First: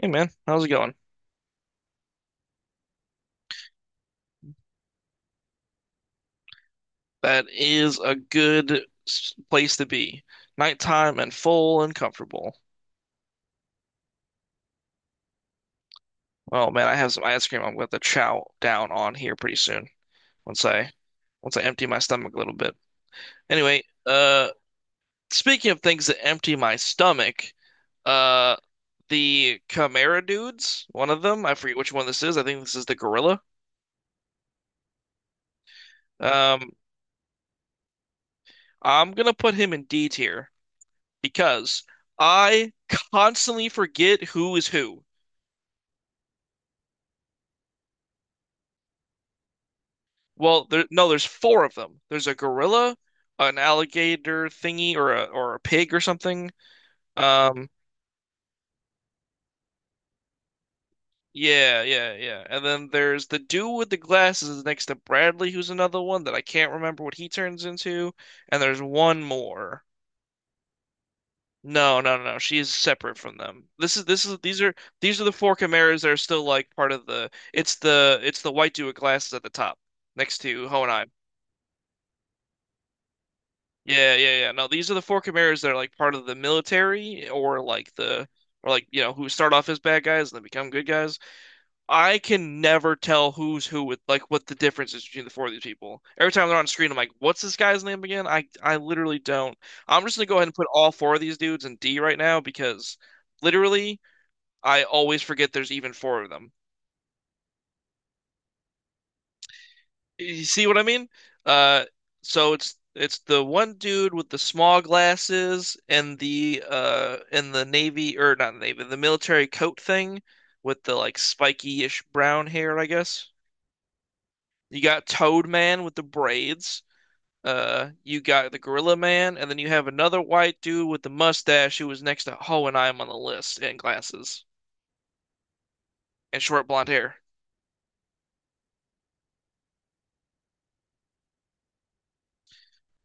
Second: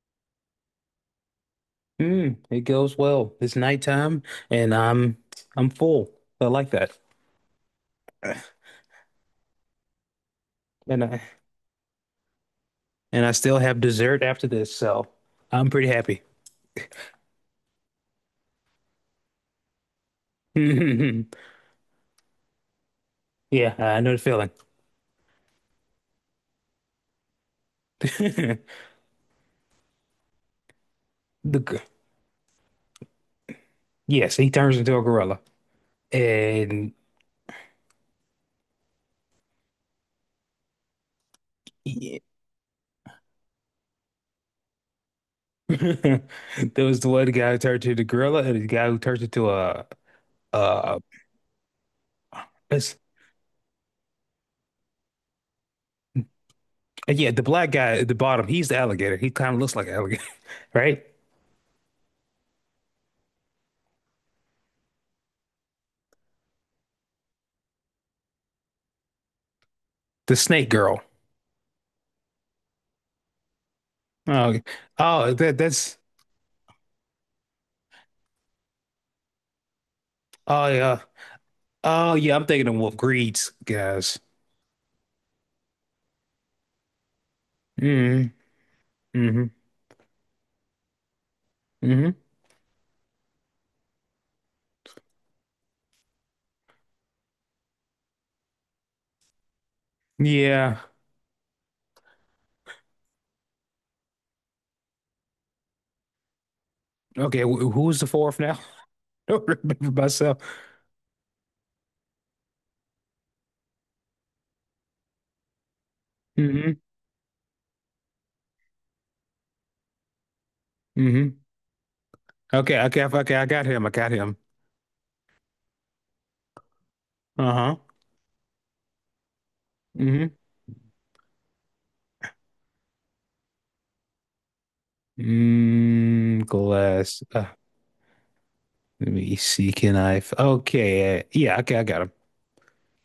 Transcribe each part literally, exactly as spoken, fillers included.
Hey, man, how's it going? Mm, it goes well. It's nighttime and I'm I'm full. I like that. That is a good s- place to be. And Nighttime I and full and comfortable. and I still have dessert after this, so I'm pretty happy. Oh, man, I have some ice cream. I'm going to chow down on here pretty soon once I once I empty my stomach a little bit. Yeah, Anyway, I know the uh, feeling. speaking of things that empty my stomach, uh, the Chimera dudes, one of them, I The forget g- which one this is. I think this is the gorilla. yes, he turns into a gorilla. Um, And I'm gonna put him in D tier because yeah. I constantly forget who is who. There was the one guy who turned into the gorilla and the guy who turned into a Well, there uh no, there's four of them. There's a gorilla, it's, an alligator thingy, or a or a pig or something. yeah, the Um, black guy at the bottom, he's the alligator. He kind of looks like an alligator, right? yeah, yeah, yeah. And then there's the dude with the glasses is next to Bradley, who's another one that I can't remember what he turns into. And there's one more. The snake girl. No, no, no, no. She is separate from them. This is this is Oh, these are these are the oh four that that's chimeras that are still like part of the. It's the it's the white dude with glasses at the top next to Oh yeah. Honai. Oh yeah, I'm thinking of Wolf Greed's Yeah, guys. yeah, yeah. No, these are the four Chimeras that are like part of the military, or like the Mm, or like you know who hmm. start off as bad guys and then become good guys. Hmm, I can never tell who's who with like what the difference is between the four of these people. Every time they're on screen, I'm like, what's this guy's name again? I I literally don't. I'm just gonna go ahead and put yeah. all four of these dudes in D right now because literally I always forget there's even four of them. Okay, wh who's the fourth now? I don't remember myself. You see what I mean? Uh, so it's it's the one dude with the small glasses and the Hmm. uh and the navy, or not navy, the military coat thing with the like Hmm. spiky-ish brown hair, Okay, I okay, guess. okay, I got him. I got him. You got Toad Man with the braids. Uh-huh. Uh, you got the Gorilla Man, and then you have another Hmm. white dude with the mustache who was next to Ho, and I'm on the list, and glasses and Mm, short blonde hair. glass. Uh, let me see. Can I? f- Okay. Uh, yeah. Okay, I got him.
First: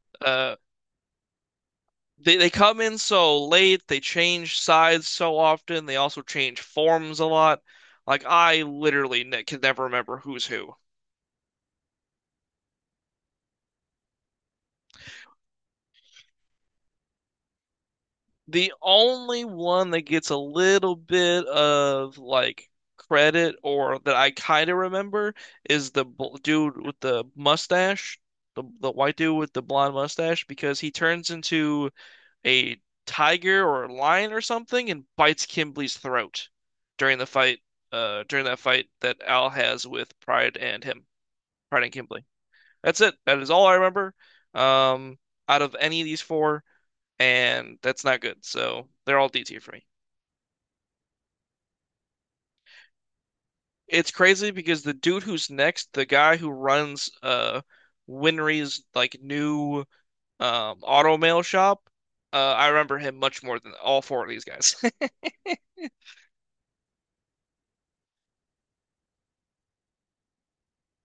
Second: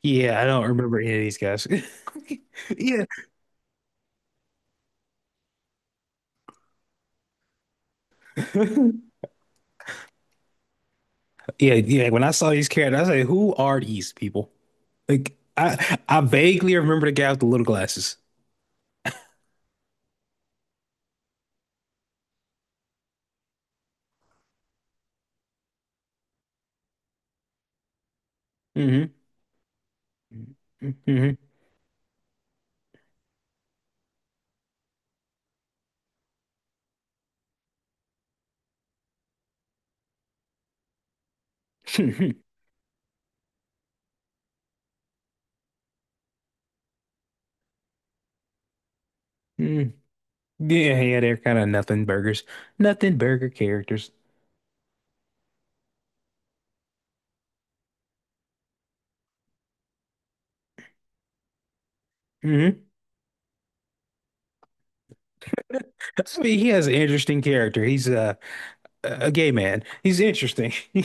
Yeah, I Uh, don't remember any of these guys. They they come in Yeah. so late, they change sides so often, they also change forms a lot. Like, I literally ne can never remember who's who. Yeah, yeah. When I saw these characters, I was like, "Who are these people?" Like, I I vaguely remember the guy with the little glasses. The only one that gets a little bit of like credit or that I kind of remember is the bl dude with the mustache, the the white dude with the blonde mustache, because he turns Mm-hmm. into a tiger or a lion or something and bites Kimberly's throat during the fight. Uh, during that fight that Al has with Pride and him, Pride and Mm-hmm. Kimberly. Mm. That's it. That is all I remember. Um, out of any of these four, and that's not good. So they're all D tier for me. Yeah, yeah, they're kind of nothing burgers, nothing burger characters. It's crazy, because the dude who's next, the guy who runs uh Winry's like new um auto mail shop, uh, I Hmm. remember him much more than all four of these guys. I mean, he has an interesting character. He's a a gay man. He's interesting.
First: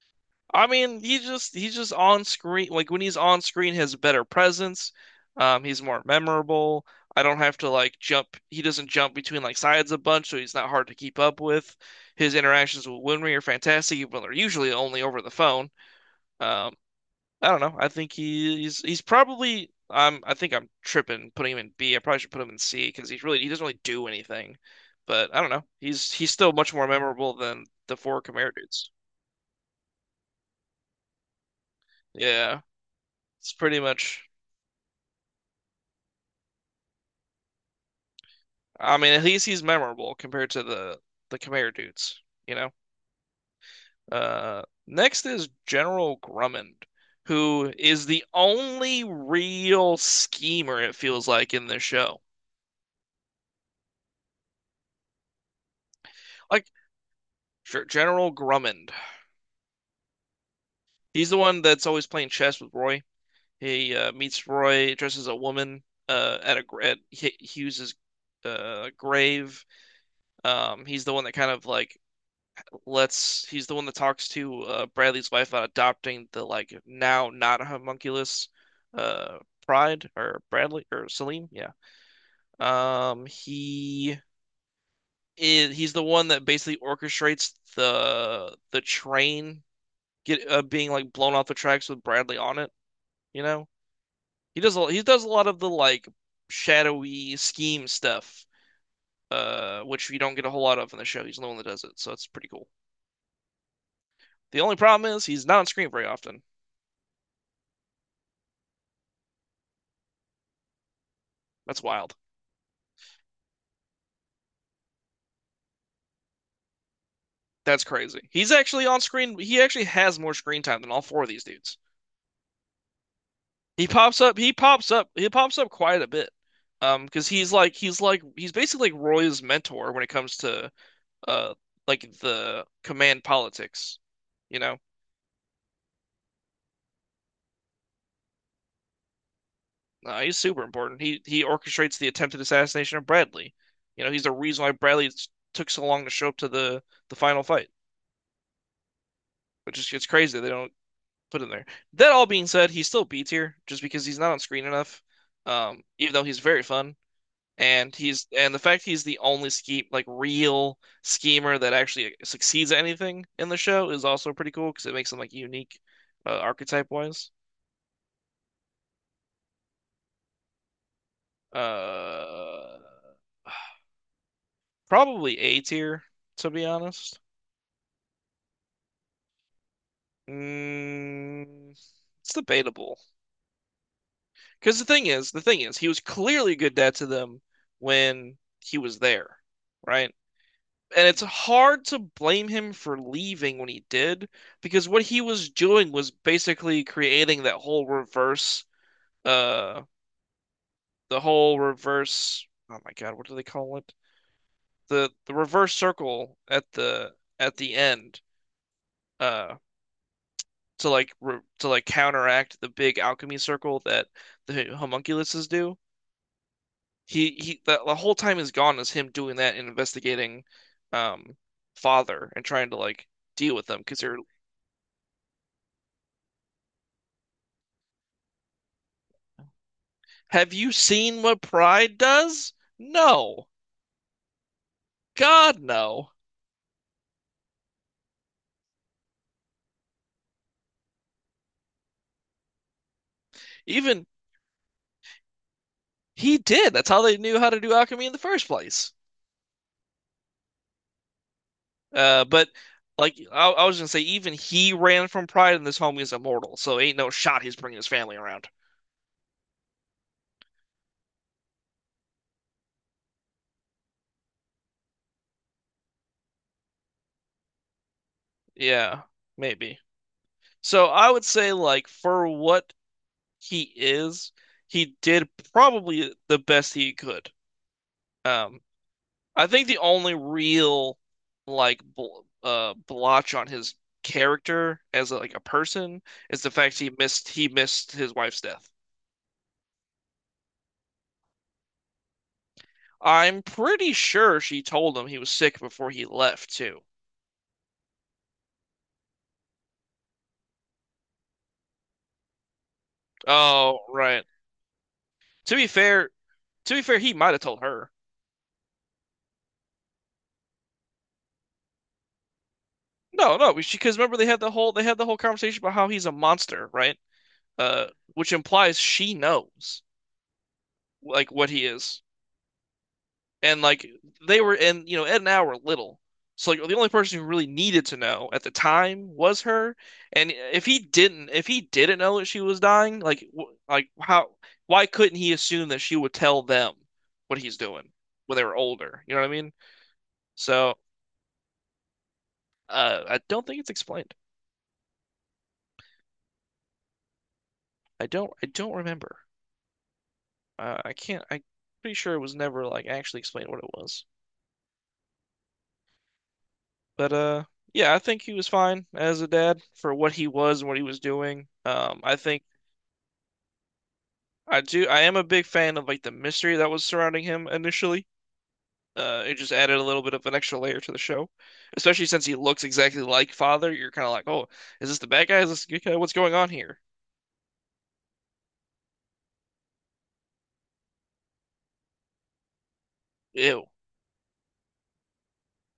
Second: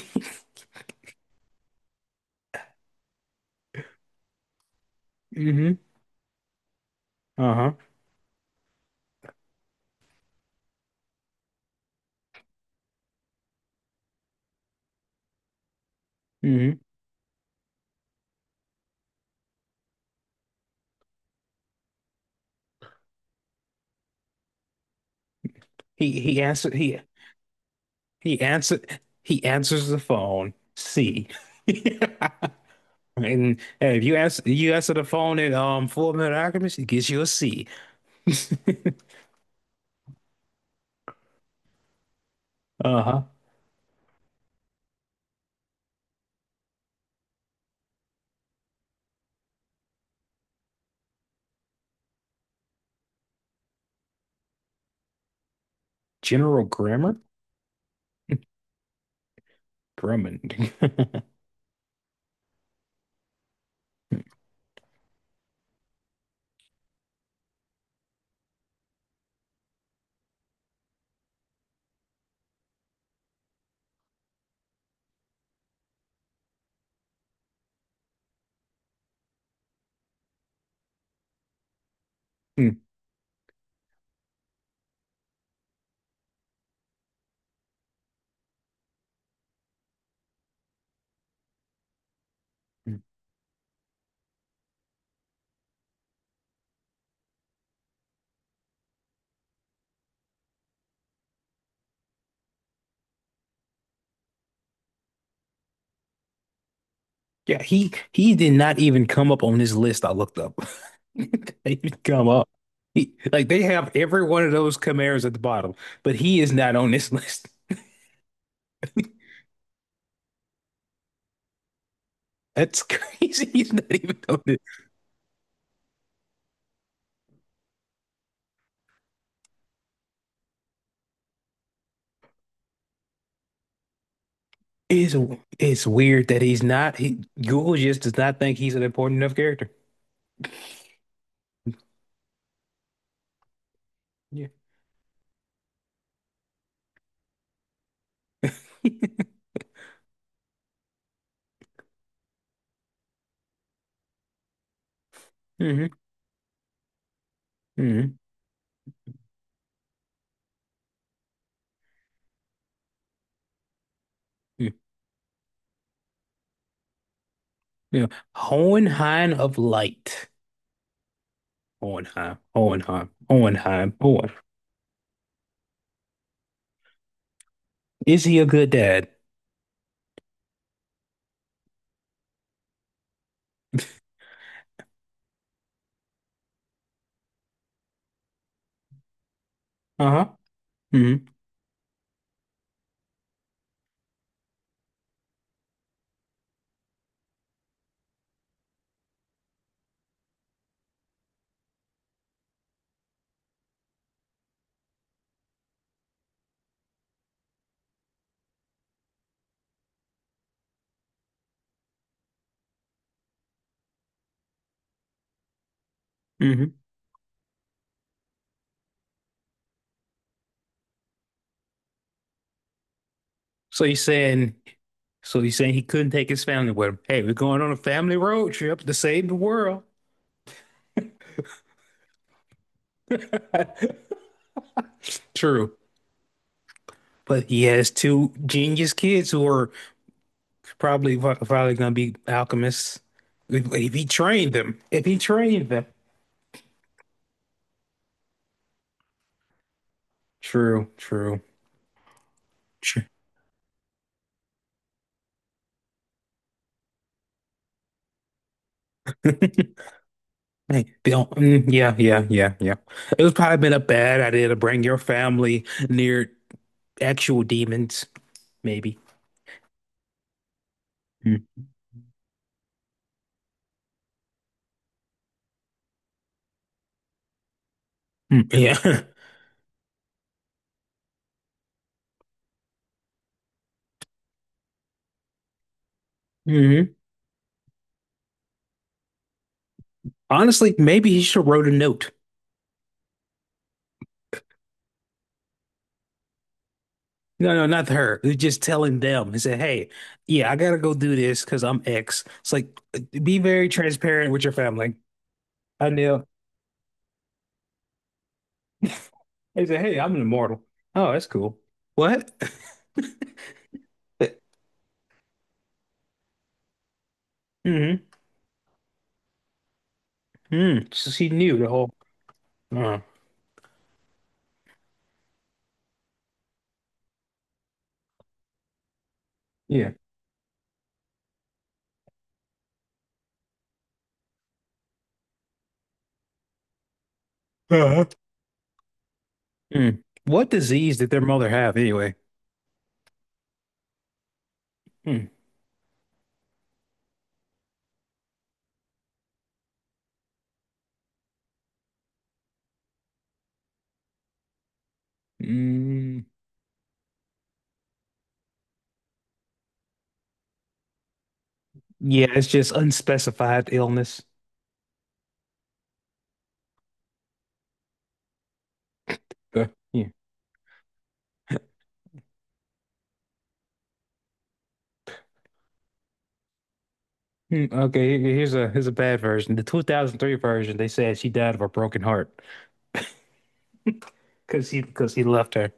I mean, he's just he's just on screen. Like, when he's on screen, he has a better presence. Um, Hmm. he's more memorable. I don't have to Uh-huh. like jump. He doesn't jump between like sides a bunch, so he's not hard to keep up with. His interactions with Winry are fantastic, even though they're usually only over the phone. Um, Hmm. I don't know. I think he, he's he's probably. I'm. I think I'm tripping putting him in B. I probably should put him in C because he's really he doesn't really do anything. But I don't know. He's He he's he still answer much more he memorable than the four he Khmer answer dudes. he answers the phone. C. Yeah, it's And pretty hey, if you much. answer you answer the phone in um Full Metal Alchemist, it gives you a C. I mean, at least he's memorable compared to the the Khmer dudes, you know? Uh-huh. Uh, next is General Grummond, who is the only real schemer, it feels like, in this show. General Like, Grammar? sure, General Grummond. Grumman. He's the one that's always playing chess with Roy. He uh, meets Roy, dresses a woman uh, at a at Hughes's uh, grave. Um, he's the one that kind of like lets he's the one that talks to uh, Bradley's wife about adopting the like now not homunculus uh Pride, or Bradley, or Selim. Yeah. Um he is he's the one that basically orchestrates the the train get uh, being like blown off the tracks with Bradley on it, you know? He does a, he does a lot of the like shadowy scheme stuff uh which you don't get a whole lot of in the show. He's the one that does it, so it's pretty cool. The only problem is he's not on screen very often. Yeah, he he did not even come up on this list I looked up. They That's didn't wild. come up. He, like they have every one of those Camaros at the bottom, but he is not on this list. That's crazy. He's actually on screen. He actually has more screen time than all four of these dudes. That's crazy. He's not He even pops up. on He it. pops up. He pops up quite a bit. Um, because he's like he's like he's basically like Roy's mentor when it comes to uh like the command politics. You know, It's it's weird that he's not. He, Google just does not think he's an important enough character. uh, he's super important. He he orchestrates the attempted assassination of Bradley. You know, he's the Yeah. reason why Bradley took so long to show up to the the final fight, which is it's crazy. They don't put in there. That all being said, he's still B tier just because he's not on screen enough. Um, Hmm. even though he's very fun, and Hmm. he's and the fact he's the only scheme like real schemer that actually succeeds at anything in the show is also pretty cool, because it makes him like unique, uh, archetype wise. Yeah. Hohenheim of Light. Hohenheim. Uh, Hohenheim. Hohenheim. Hohen. probably A tier, to be honest. Is he a good dad? Mm, it's debatable, because the thing is, the thing is, he was clearly a good dad to them when he was there, right? Uh-huh. And it's Hmm. hard to blame him for leaving when he did, because what he was doing was basically creating that whole reverse, uh, the whole reverse. Oh my God, what do they call it? The the reverse circle at the at the end, uh, to like re to like counteract the big alchemy circle that the homunculuses do. Hmm. He he, the, the whole time is gone is him doing that and investigating, um, father, and trying to like deal with them So you're because they're. saying So he's saying he couldn't take his family with him. Hey, we're going on a family road trip to save the world. Have you seen what Pride does? No. God, True. no. But he has two genius kids who are probably probably going to be alchemists. If, if he Even trained them. If he trained them. he did. That's how they knew how to do alchemy in the first place. True, true. Uh, but True. like I, I was gonna say, even he ran from Pride, and this homie is immortal, so ain't no shot he's bringing his family around. Hey, Bill. Mm, yeah, yeah, yeah, yeah. It was probably been a bad idea to bring your family near actual demons, maybe. Yeah, maybe. So I would Mm, say, like, for what he is, he did probably the best he could. mm, Um, yeah. I think the only real like bl uh blotch on his character, as a, like a person, is the fact Hmm. he missed he missed his wife's death. Honestly, maybe he should have wrote a note. I'm pretty sure she told him he was sick before he left too. No, no, not her. They're just telling them. He said, "Hey, yeah, I gotta go do this because I'm X." It's like uh, be very Oh, right. transparent with your family. To be I fair, knew. to be fair, he might have told her. He said, "Hey, I'm an immortal." Oh, that's cool. What? No, no, she, because remember they had the whole they had the whole conversation about how he's a monster, right? Uh, Mm-hmm. which implies she knows Mm. So she like what knew he the whole. is. Uh, and like they were and you know Ed and Al were little, so like the only person who really needed to know at the time was her. yeah. And if he didn't, if he didn't know that she was dying, like w- like how why couldn't he assume that she would tell them what he's doing Uh-huh. when they were older? You know what I mean? Mm. What So disease did their mother have anyway? uh, I don't think it's explained. Mm. I don't I don't remember. Uh, I can't. I'm pretty sure it was never like actually explained what it was. Mm. But uh, yeah, I think he was fine as a dad for what he was and what he was doing. Um, I Yeah, think it's just unspecified illness. I do. I am a big fan of like the mystery that was surrounding him initially. Uh, it just Uh, added a little yeah. bit of an extra layer to the show, especially since he looks exactly like Father. You're kind of like, oh, is this the bad guy? Is this the good guy? What's going on here? Mm, okay, here- here's a here's a bad version. The two thousand three version, they said she died of a broken heart. Ew. Because he because he left her.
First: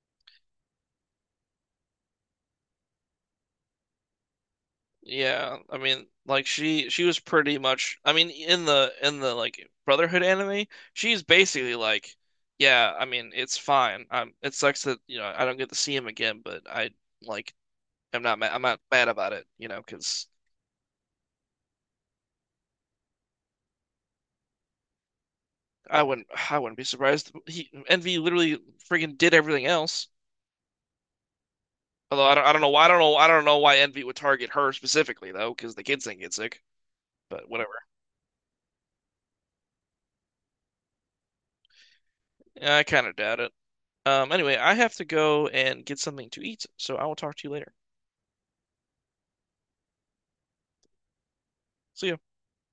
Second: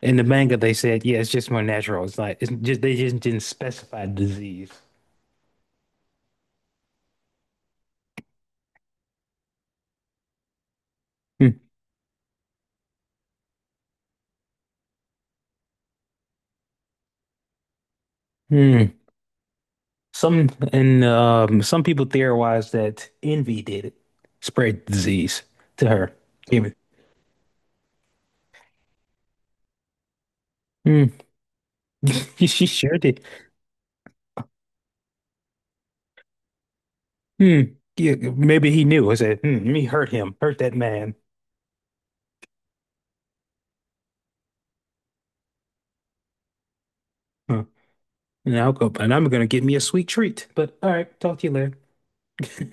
In the manga, they said, yeah, it's just more natural. It's like it's just they just didn't specify disease. Yeah. I mean, like she she was pretty much. I mean, in the in the like Brotherhood anime, she's Hmm. basically like, yeah. I mean, it's fine. I'm. It sucks that you know I don't get to see him again, but I like. I'm not mad. I'm not Hmm. mad about it. You know, because. Some and um, some people theorize that envy did it, spread disease to I her. wouldn't I Give wouldn't it. be surprised. He Envy literally freaking did everything else. Hmm. Although I don't She, I don't she know why I sure don't know did. I don't know why Envy would target her specifically, though, because the kids didn't get sick. But Hmm. whatever. Yeah, maybe he knew. I said, hmm, let me hurt him, hurt that man. Yeah, I kind of doubt it. Um, anyway, I have to go and get something to eat, so I will talk to you Huh. later. And I'll go, and I'm gonna get me a sweet treat. But all right, talk to you later. See ya.